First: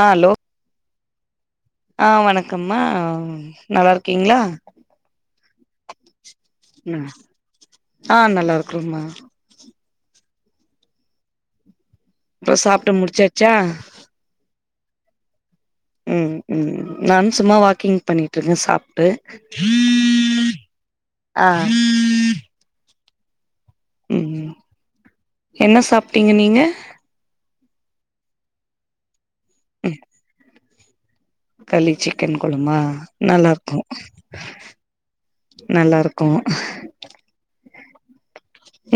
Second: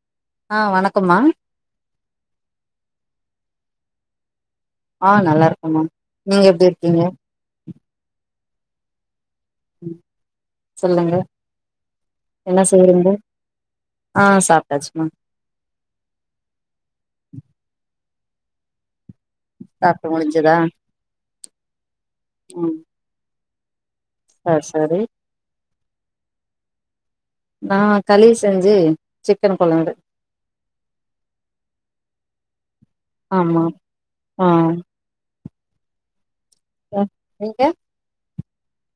ஆ hello ஆ வணக்கம்மா ஆ வணக்கம்மா நல்லா இருக்கீங்ளா ஆ நல்லா இருக்கம்மா நீங்க எப்டி இருக்கீங்க? ம் ஆ நல்லா இருக்குறோம்மா ம் சொல்லுங்க அப்றோ என்ன சாப்ட்டு செய்யறீங்க? முடிச்சாச்சா ஆ சாப்டாச்சுமா ம் ம் நானு சும்மா வாக்கிங் பண்ணிட்டு இருந்த சாப்ட்டு சாப்ட்டு முடிஞ்சதா ஆ ஒய் ம் ஆ சரி என்ன சாப்டீங்க நீங்க நா களி செஞ்சு சிக்கன் கொழம்பு களி சிக்கன் கொழம்பா ஆமா நல்லாருக்கு ஆ நல்லாருக்கு ஆ நீங்க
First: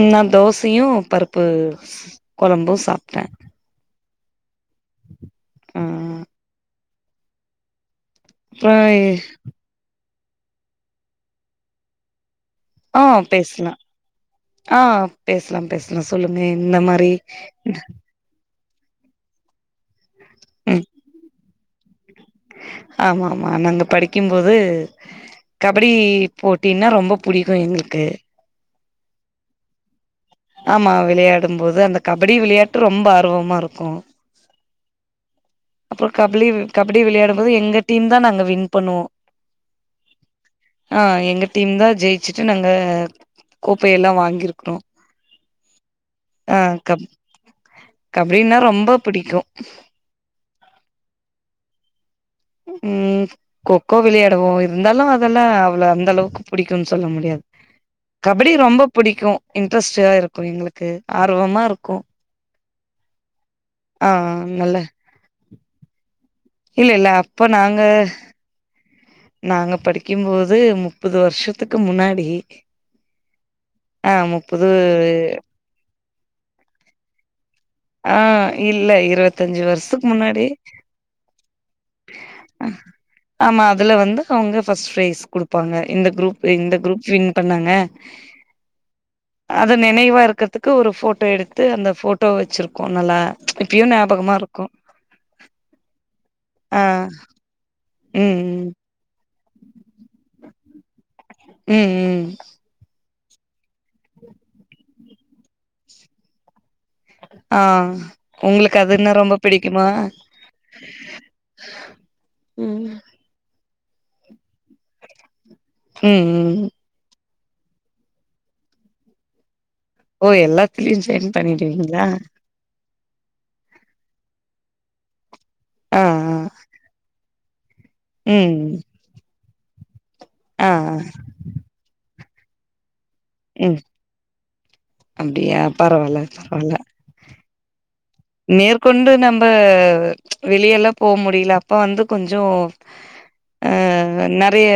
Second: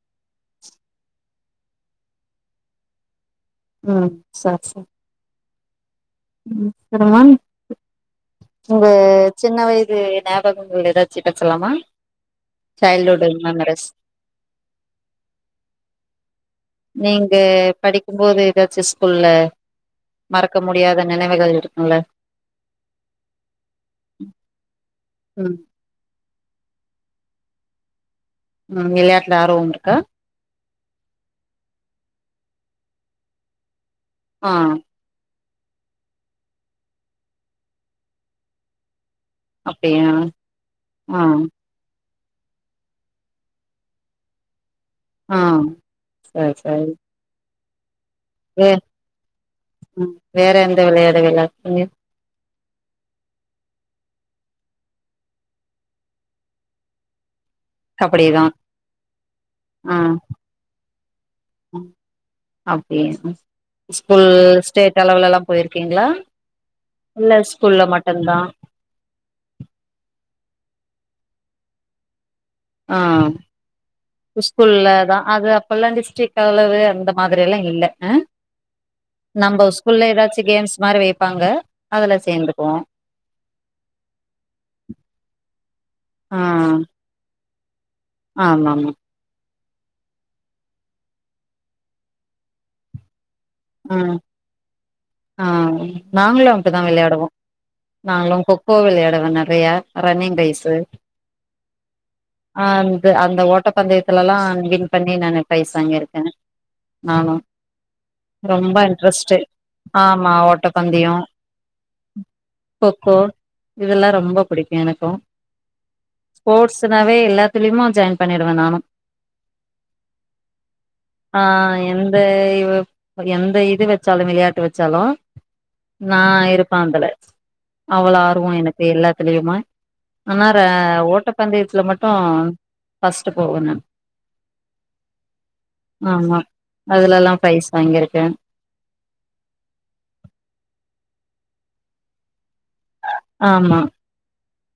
ம் நா தோசையு பருப்பு கொழம்பு சாப்டே ம் சார் ச ஆ அப்றோ உங்க சின்ன வயது நாப கங்கள் எதாச்சு பேசலாமா ஆ சைல்டுஹுட்டு பேசலா மெமரிஸ் ஆ பேசலா பேசலா சொல்லுங்க எந்ந மாரி க்கும் போது எதாச்சு ஸ்கூல்ல மறக்க முடியாத நெனவுகள் இருக்கும்ல ஆமாமா நாங்க படிக்கும்போது ம் க கபடி போட்டினா ரொம்ப புடிக்கு எங்ளுக்கு ம் விளையாட்டுல ஆர்வம் இருக்கா ஆமா விளையாடும் போது அந்த கபடி விளையாட்டு ரொம்ப ஆர்வமா இருக்கு ஆ அப்றோ கபலி கபடி விளையாடும்போது எங்க டீம்தா நாங்க வின் பண்ணுவோ அப்டியா அ ஆ எங்க டீம்தா ஜெய் ச்சுட்டு நாங்க கோப்பையலா வாங்கிருக்குறோ ஆ சார் சாரி கபடினா ரொம்ப புடிக்கு ம் வேற எந்த விளையாட விளயாடுனீங்க ம் கொக்கோ விளையாடுவோ இருந்தாலு அதெல்லா அவ்ளோ அந்த அளவுக்கு புடிக்குனு சொல்ல முடியாது கபடிதா கபடி ரொம்ப புடிக்கு ஆ இன்ட்ரெஸ்ட்டா இருக்கு எங்களுக்கு ஆர்வமா இருக்கு அப்டியா ஆ ஸ்போ நல்ல ஸ்டேட் அளவுலல்லா போயிருக்கீங்களா இல்ல ஸ்கூல்ல மட்டுந்தா நாங்க படிக்கும்போது முப்பது வருஷத்துக்கு முன்னாடி ஆ ஆ முப்பது ஸ்கூல்லதா அது அப்பல்லா டிஸ்ட்டிக் கவெலவு அந்த மாதிரி எல்லா இல்ல ஆ இல்ல இருவத்தஞ்சு நம்ப வருஷத்துக்கு ஸ்கூல்ல எதாச்சு முன்னாடி கேம்ஸ் மாரி வைப்பாங்க அதுல சேந்துக்குவோ ஆமா அதுல வந்து அவங்க ஃபஸ்ட் பிரைஸ் குடுப்பாங்க இந்த ஆ குரூப் இந்த குரூப் வின் பண்ணாங்க ஆமாமா அது நினைவா இருக்கறதுக்கு ஒரு போட்டோ எடுத்து அந்த போட்டோ வச்சிருக்கோனல்ல ம் அ நாங்களு ஆ அப்டிதா விளையாடுவோ நாங்களு ம் கொக்கோ விளையாடுவே நெறைய ரன்னிங் டேசு ம் ம் அந் அந்த ஓட்டப்பந்தயத்துலல்லா வின் பண்ணி நான் பிரைஸ் வாங்கியிருக்கே நானு ஆ ரொம்ப உங்களுக்கு அதுன்னா இன்ட்ரெஸ்ட் ரொம்ப பிடிக்குமா ஆமா ஓட்டப்பந்தயோ ம் கொக்கோ இதெல்லா ரொம்ப பிடிக்கு எனக்கு ம் ம் ஸ்போர்ட்ஸ் னாவே எல்லாத்துலயுமே ஜாயின் பண்ணிடுவே நானு ஓ எல்லாத்துலயு ஜாயின் ஆ பண்ணிடுவீங்களா எந்த இவப் எந்த இது வச்சாலு விளையாட்டு வச்சாலு ஆ நா ஆ இருப்பே அதுல அவ்வளோ ஆர்வோ ம் எனக்கு எல்லாத்துலயுமே ஆனா ர ஆ ஓட்ட பந்தயத்துல மட்டு ஃபர்ஸ்ட் ஆ ம் போகணும் அப்டியா பரவால்ல ஆமா பரவால்ல அதுலல்லா பிரைஸ் வாங்கியிருக்கே மேற்கொண்டு நம்ம வெளிய எல்லா போ முடில அப்ப வந்து கொஞ்சோ அ ஆமா நெறைய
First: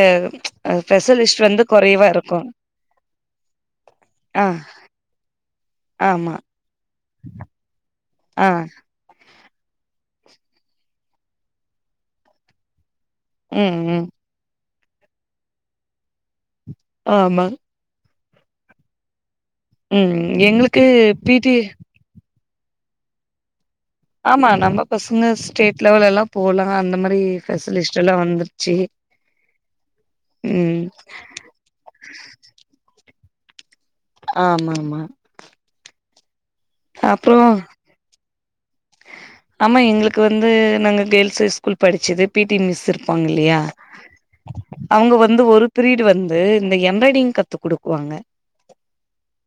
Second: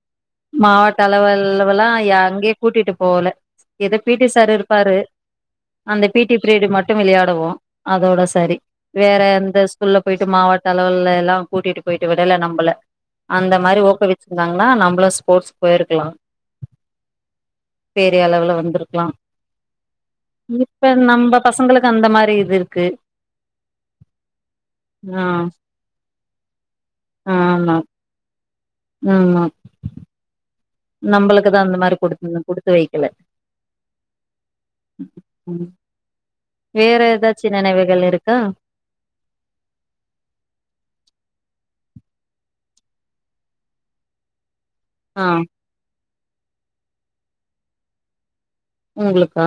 மாவட்ட ஸ்பெஷலிஸ்ட் வந்து அளவுளல்லா கொறைவா இருக்கு எங்கேயு கூட்டிட்டு போல எதோ பி டி ஆ சாரு இருப்பாரு அந்த பி ஆமா டி பிரீடு மட்டு விளையாடுவோ அதோட ஆ சரி வேற எந்த ஸ்கூல்ல போயிட்டு மாவட்ட அளவுலல்லா கூட்டிட்டு போயிட்டு விடல நம்மள அந்த ம் மாரி ம் ஊக்கவிச்சிருந்தாங்கன்னா நம்மளு ஸ்போர்ட்ஸ்க்கு போயிருக்கலா ஆமா பெரிய அளவுல வந்திருக்கலா ம் எங்களுக்கு இப்ப பி நம்ம டி பசங்களுக்கு அந்த மாரி இது இருக்கு ஆமா நம்ம ஆ பசங்க ஸ்டேட் லெவல் எல்லா போலா அந்த மாதிரி ஆமா பெசலிஸ்ட் எல்லா வந்துருச்சு ஆமா ம் நம்மளுக்குதா அந்த மாரி குடுத்து குடுத்து வைக்கல ஆமா ஆமா ம் வேற ஏதாச்சு நினைவுகள் இருக்கா ஹ [inaudible] ஆமா எங்களுக்கு வந்து நாங்க கேர்ள்ஸ் ஸ்கூல் படிச்சது பி டி மிஸ் இருப்பாங்க இல்லையா அவங்க ஆ வந்து ஒரு பீரியட் வந்து இந்த எம்ராய்டிங் கத்து குடுக்குவாங்க உங்களுக்கா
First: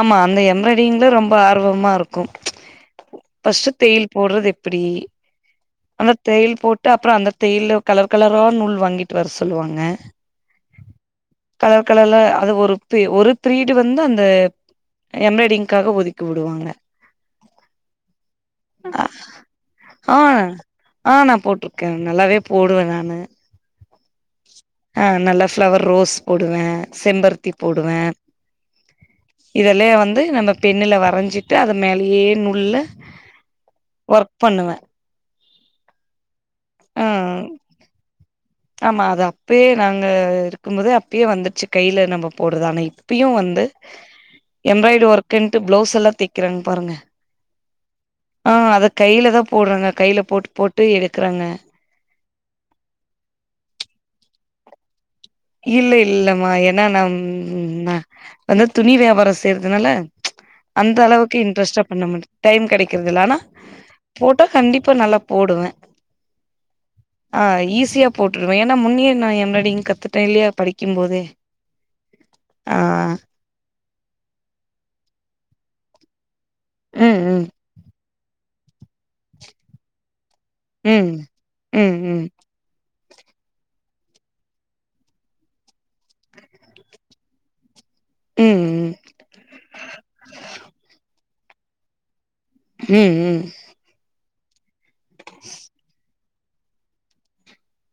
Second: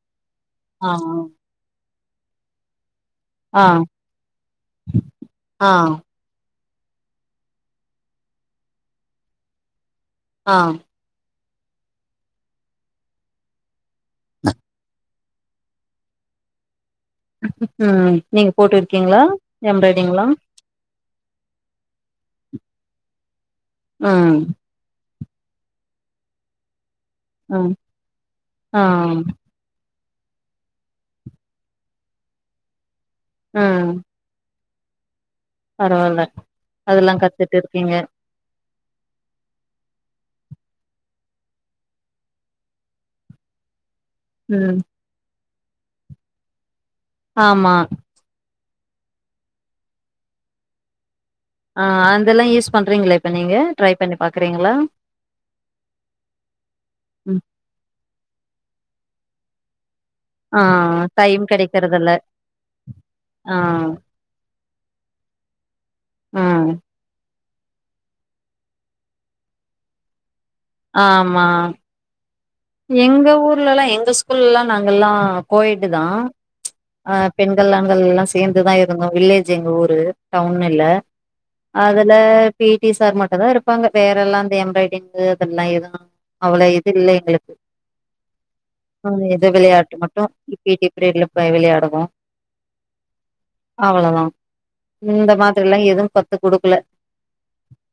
ஆமா அந்த ஆ எம்ராய்டிங்ல ரொம்ப ஆர்வமா இருக்கு ஆ ஃபர்ஸ்ட் தையல் போடுறது எப்படி ஆ அந்த தையல் போட்டு அப்பறோ அந்த தையல்ல கலர் கலரா நூல் வாங்கிட்டு வர சொல்லுவாங்க ஆ கலர் கலர்ல அது ஒரு ஒரு பிரீடு வந்து அந்த எம்ராய்டிங்க்காக ஒதுக்கி விடுவாங்க நீங்க போட்டு அ இருக்கீங்களா ஆ எம்ப்ராய்டிங்ல்லா ஆ நா போட்ருக்கே நல்லாவே போடுவே நானு ஆ ஆ நல்லா ஃபிளவர் ரோஸ் போடுவே செம்பருத்தி ம் போடுவே ஆ இதெல்லா வந்து நம்ம பென்னுல வரைஞ்சிட்டு அத மேலேயே நூல்ல ஆ ஒர்க் பண்ணுவே பரவால்ல ஆ அதெல்லா கத்துட்டு இருக்கீங்க ஆமா அது அப்பயே நாங்க இருக்கும் போதே அப்பயே வந்துருச்சு கைல நம்ம போடுறது ஆனா இப்பயு வந்து ம் எம்ராய்ட் ஒர்க்கன்ட்டு பிளவுஸ் எல்லா தைக்கிறாங்க பாருங்க ஆமா ஆ அத கைல தா போட்றாங்க கைல போட்டு போட்டு எடுக்குறாங்க ஆ அதெல்லா யூஸ் பண்ணுறீங்ள இப்ப நீங்க ட்ரை பண்ணி பாக்குறீங்களா இல்ல இல்லமா ஏனா நம் ம் ம வந்து துணி வியாபாரோ செய்ற்துனால ஆ அந்த அளவுக்கு டைம் இன்ட்ரெஸ்ட்டா பண்ண கெடைக்கறதில்ல மாட்ட டைம் கெடைக்கிறதில்ல ஆனா ஆ போட்டா கண்டிப்பா நல்லா போடுவ ம் ஆ ஈஸியா போட்ருவே ஏனா முன்னியே நா எம்பிராய்டிங் கத்துட்டே இல்லயா படி ஆமா ஆ எங்க ஊர்லலா எங்க ஸ்கூல்லா நாங்கெல்லா கோயட்டுதா ஆ ம் பெண் கள் ஆண்கள்லா சேர்ந்துதா இருந்தோ வில்லேஜ் எங்க ஊரு டவுன் இல்ல ம் ம் ம் அதுல ம் பி டி சார் மட்டுதா இருப்பாங்க வேறெல்லா இந்த எம்ப்ராய்டிங்கு அதெல்லா எது அவுளோ இது இல்ல எங்குளுக்கு ம் ம் எதோ விளையாட்டு மட்டு இந்த பி டி பீரிடுல போய் விளையாடுவோ ம் ம் அவளதா இந்த மாதிரிலா எதும் கத்து குடுக்குல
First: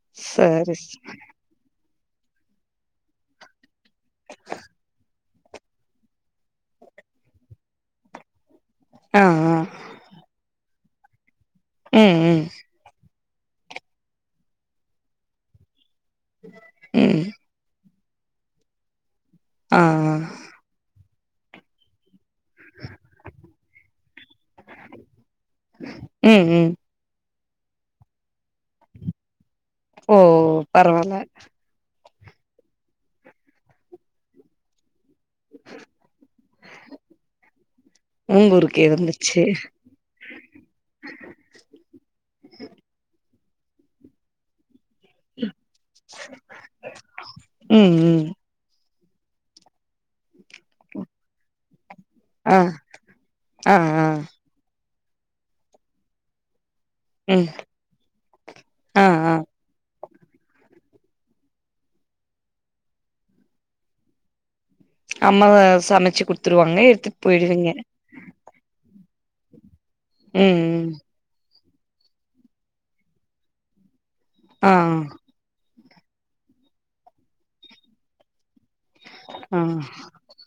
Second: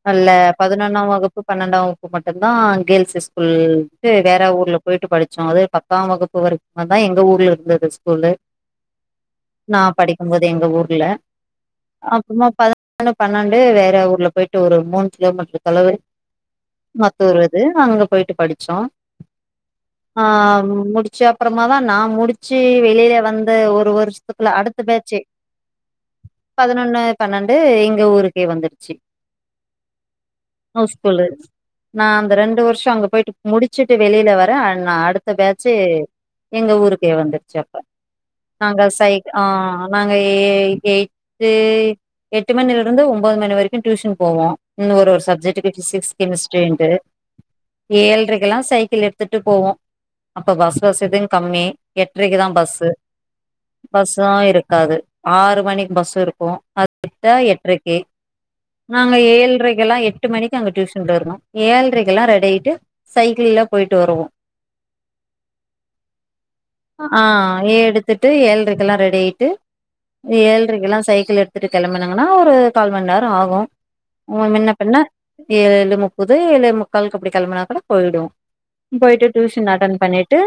அல்ல சரி ஸ் பதுனொன்னாம் வகுப்பு பன்னண்டா வகுப்பு மட்டுந்தான் கேள்ஸு ஸ்கூல்ன்ட்டு வேற ஊர்ல போய்ட்டு படிச்சோ அது பத்தாம் வகுப்பு வரைக்மதா எங்க ஊர்ல இருந்தது ஸ்கூல்லு ஆ ஆ நா படிக்குமோது எங்க ஊர்ல ம் ம் அப்புமா பது னொன்னு பன்னண்டு வேற ஊர்ல போய்ட்டு ஒரு மூண் கிலோமீட்ரு தொலவரி மா ம் தூரோ அது நாங்கா அங்க போய்ட்டு படிச்சோ ஆ முடி ச்சு அப்புறமாதா நா முடிச்சு வெளில வந்து ஒரு வருஷ்த்துக்குள்ள அடுத்த பேஜு ம் ம் பதினொன்னு பன்னண்டு எங்க ஊருக்கே வந்துருச்சு ஓ இனொர் பரவால்ல ஸகூல்லு நா அந்த ரெண்டு வருஷோ அங்க போய்ட்டு முடி சுட்டு வெளில வர அன் நா அடு த்த பேஜு எங்க ஊருக்கே வந்துர்ச்சு அப்ப உங்க நாங்க ஊருக்கே சைக்கு இருந்துச்சு ஆ நாங்க ஏ எய்ட்த்து எட்டு மணில இருந்து ஒன்பது மணி வரைக்கு டியூஷன் போவோ இன்னு ஒரு வர்ஷ் சப்ஜெக்டுக்கு பிசிக்ஸ் கெமிஸ்ட்ரீண்டு ம் ம் ஏழ்ரை கெலா சைக்கிள் எடுத்துட்டு போவோ அப்ப பஸ் வசதிங் கம்மி எட்ரைக்குதா ஆ பஸ்ஸு ஆ ஆ பஸ்ஸூ இருக்காது ஆறு மணிக் பஸ் இருக்கு அது விட்டா ம் எட்ரைக்கு ஆ நாங்க ஆ ஏழ்ரைகள்லா எட்டு மணிக்கு அங்க டியூஷன்ல இருந்தோ ஏழரைக்குலா ரெடி ஆய்ட்டு சைக்கிள்ள போய்ட்டு வருவோ அம்மா சமச்சு குடுத்துருவாங்க எடுத்துட் போய்ருவீங்க துட்டு ஏழ்ரைக்குலா ரெடி ஆய்ட்டு ம் ம் ஏழ்ரைக்குலா சைக்கிள் எட் துட்டு கெழம்புனங்கனா ஒரு கால் மண் நேரோ ஆகு ஊ மின்ன ஆ பின்ன ஏழு முப்பது ஏலே முக்கால்க்கு அப்டி கெழம்புனா கூட போய்டு போய்ட்டு ஆ டியூஷன் அட்டன் பண்ணிட்டு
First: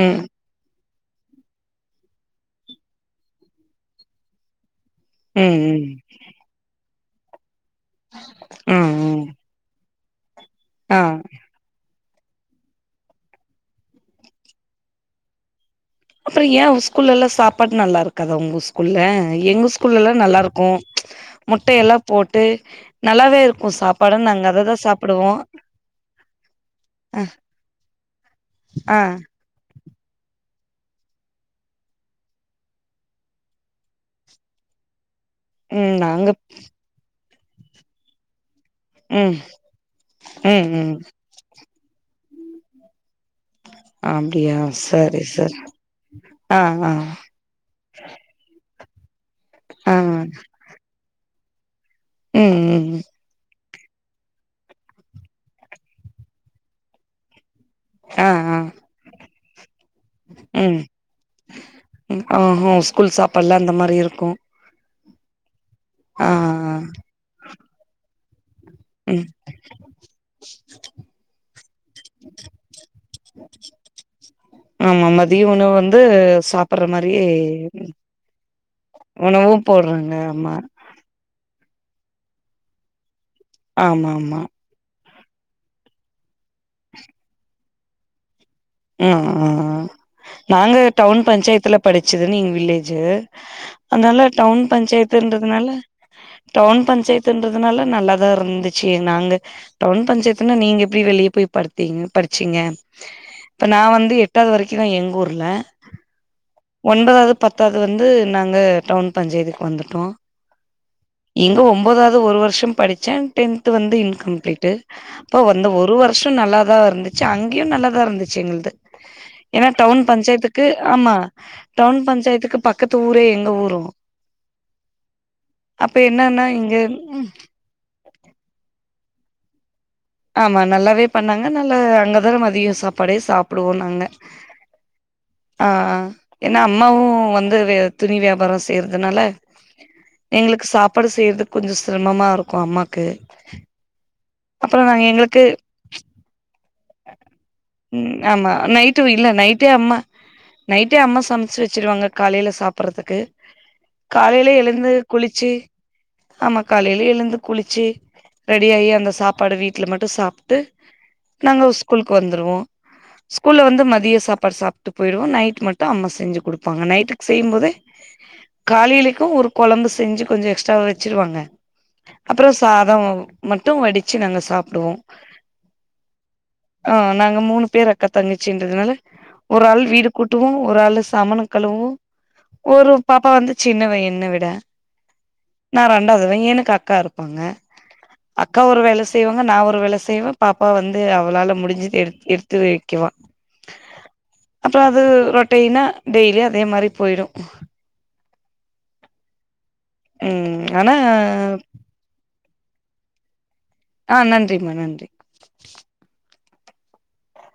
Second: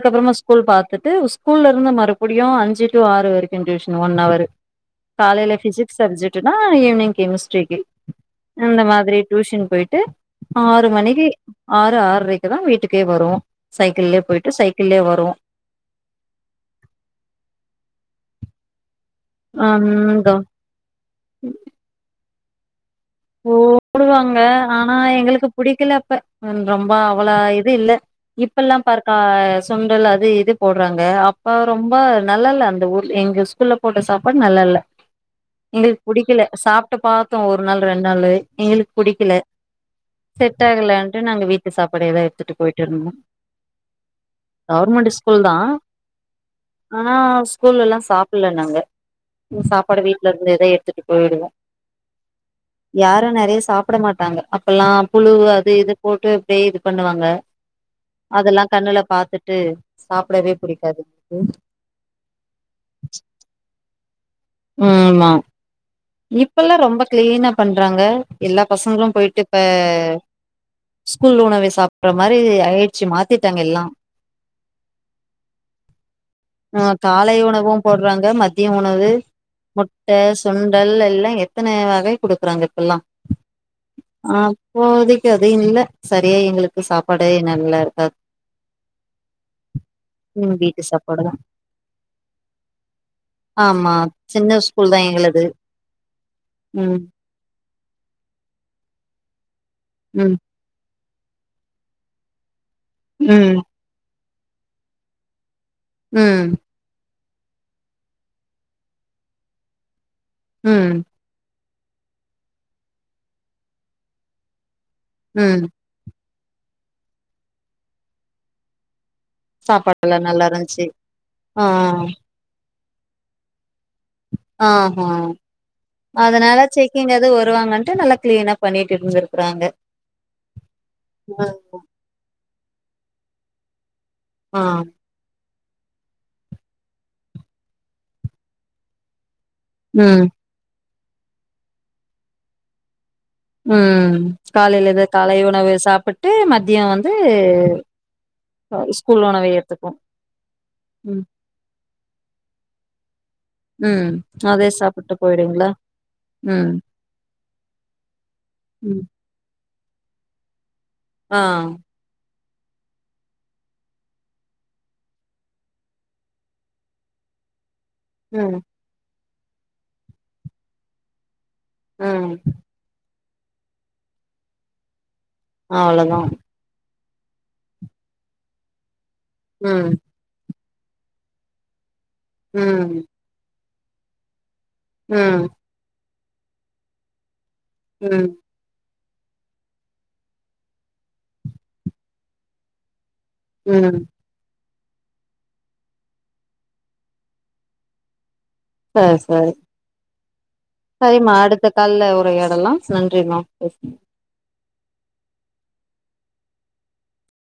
ம் ஸ் கூல் பாத்துட்டு ஸ்கூல்ல இருந்து மறுபுடியு அஞ்சு டூ ஆறு வரைக்குன் டியூஷன் ஒன் அவரு ம் காலேயல ம் பிசிக்ஸ் சப்ஜட்டு னா ஈவ்னிங் கெமிஸ்ட்ரிக்கு ஆ இந்த மாதிரி ம் டியூஷன் போய்ட்டு ஆறு ஆ மணிக்கு ஆறு ஆற்ரைக்குதா வீட்டுக்கே வரும் சைக்கிள்ளயே போயிட்டு சைக்கிள்ளயே வரும் அப்புறம் ஏ ஸ்கூல்லல்லா சாப்பாடு நல்லா இருக்காதா உங்க ஸ்கூல்ல எங்க ஸ்கூல்லல்லா நல்லா ம் இருக்கும் முட்ட எல்லாம் போட்டு நல்லாவே இருக்கு சாப்பாடு போடுவாங்க நாங்க அததா ஆனா சாப்பிடுவோ எங்களுக்கு புடிக்கல அப்ப ரொம்ப அ அவ்ளோ இது இல்ல இப்பல்லா ஆ பார்க்கா ஸ்கூ சுண்டல் அது இது போடுறாங்க அப்ப ரொம்ப நல்லா இல்ல அந்த ஊர் எங்க ஸ்கூல்ல போட்ட சாப்பாடு நல்லா இல்ல ம் எங்களுக்கு நாங்க புடிக்கில சா ப்ட்டு பாத்தோ ஒரு நாள் ரெண் நாளு எங்களுக்கு புடிக்கில ம் செட் ம் ம் ஆகலன்ட்டு நாங்க வீட்டு ட்டு சாப்பாடு எதா எடுத்துட்டு போயிட்டு இருந்தோ அப்டியா கவர்மெண்ட்டு சரி ஸ்கூல்தா சரி ஆ ஆ ஆனா ஸ்க் ஸ்கூல்லல்லா சாப்புல்ல நாங்க ம் ஆ சாப்பாடு ம் வீட்ல இருந்தேதா எடுத்துட்டு போயிடுவோ உம் உம் யாரும் நெறைய சாப்ட மாட்டாங்க அப்பல்லாம் புழு அது இது போட்டு அப்டியே இது பண்ணுவாங்க ஆ ஆ அதெல்லா கண்ணுல பாத்துட்டு சாப்டவே ம் புடிக்காது ம் ம் ஆ ஸ்கூல் சாப்பாடுலா அந்த மாதிரி இருக்கும் ம் ஆமா ஆ இப்பலாம் ரொம்ப கிளீனா பண்றாங்க எல்லா பசங்களும் ம் போயிட்டு இப்ப ஸ்கூல் உணவை சாப்டுற மாதிரி ஆயிடுச்சு மாத்திட்டாங்க எல்லாம் ஆமா மதிய உணவு வந்து ஆ சாப்டுற மாதிரி காலை உணவு போட்றாங்க மதிய உணவு முட்ட சுண்டல் எல்லாம் எத்தன வகை குடுக்குறாங்க இப்பல்லாம் ஆமா ஆமா ஆ இப்போதிக்கு அது இல்ல சரியா எங்களுக்கு சாப்பாடே நல்லா இருக்காது ம் ம் ம் ம் நாங்க வீட்டு டவுன் சாப்பாடுதா பஞ்சாயத்துல படிச்சதுன்னுங் வில்லேஜு ஆமா அதனால சின்ன டவுன் ஸ்கூல் தா எங்களது பஞ்சாயத்துன்றதுனால டவுன் ம் பஞ்சாயத் ன்றதுனால நல்லாதா இருந்துச்சு நாங்க டவுன் ம் பஞ்சாயத்துனா நீங்க எப்டி வெளிய போய் படுத்தீங்க படிச்சீங்க ம் இப்ப நா வந்து எட்டாவது வரைக்கிதா எங்க ஊர்ல உம் ஒன்பதாவது பத்தாவது வந்து நாங்க டவுன் பஞ்சாயத்துக்கு வந்துட்டோம் ம் இங்க ஒம்போதாவது ஒரு வருஷம் படிச்ச டென்த்து வந்து இன்கம்ப்ளீட்டு அப்ப ம் வந்து ஒரு வருஷம் நல்லாதா இருந்துச்சு அங்கியும் நல்லாதா இருந்துச்சு எங்ளுது ஏனா டவுன் சாப்பாடுல்லா நல்லா பஞ்சாயத்துக்கு இருந்துச்சு ஆமா ஆ டவுன் பஞ்சாயத்துக்கு பக்கத்து ஊரு எங்க ஊரும் ஆஹா என்னன்னா அதனால செக்கிங் இங்க எது வருவாங்கன்ட்டு நல்லா கிளீனா பண்ணிட்டு இருந்திருக்குறாங்க ஆமா நல்லாவே பண்ணாங்க நல்லா அங்கதா மதியம் சாப்பாடே சாப்புடுவோம் நாங்க ஆ ஆ ஆ ஏனா அம்மாவும் வந்து துணி வியாபாரம் செய்யறதுனால ம் எங்களுக்கு சாப்பாடு செய்யறது கொஞ்சம் சிரமமா இருக்கும் அம்மாக்கு ம் அப்றோ காலையில எது நாங்க காலை எங்களுக்கு உணவு சாப்பட் ட்டு மதியம் வந்து ம் ஆமா நைட்டு ஸ்கூல் இல்ல உணவை நைட்டே அம்மா ஏத்துக்கும் நைட்டே அம்மா சமச்சி வச்சிருவாங்க காலையில சாப்டுறதுக்கு ம் காலையில அதே எழுந்து சாப்பிட்டு குளிச்சு போயிடுவீங்களா ஆமா ம் காலையில எழுந்து குளிச்சு ரெடி ஆயி ம் அந்த சாப்பாட வீட்டுல மட்டு சாப்ட்டு ஆ நாங்க உஸ்கூலுக்கு வந்துருவோ ஸ்கூல்ல வந்து மதிய சாப்பாடு சாப்ட்டு போயிடுவோ நைட் மட்டு அம்மா செஞ்சு குடுப்பாங்க நைட்டுக்கு செய்யும் போதே ம் காலயிலைக்கு ஒரு கொழம்பு செஞ்சு கொஞ்ச எக்ஸ்ட்ராவா வச்சிருவாங்க ம் அப்றோ சா இதாவு மட்டு வடிச்சு நாங்க சாப்டுவோ அவ்ளோதா ஆ நாங்க மூணு பேர் அக்கா தங்கச்சின்றதனால ஒரு ஆள் ம் வீடு கூட்டவோ ஒரு ஆளு சாமண கழுவுவோ ஒரு ம் பாப்பா வந்து சின்னவ என்ன விட ம் நா ரெண்டாவதுவே எனக்கு அக்கா இருப்பாங்க ம் அக்கா ஒரு வேல செய்வாங்க நா ஒரு வேல செய்வே பாப்பா வந்து த்து அவளால முடிஞ்சது எடுத் எடுத்து வைக்குவா ம் அப்பறோ அது ரொட்டெய்னா டெய்லி அதே மாரி போய்ரு ஆ சரி ம் ம் ஆனா சரிம்மா அடுத்த கால்ல உரையாடலா நன்றிம்மா பே ஆ நன்றிம்மா நன்றி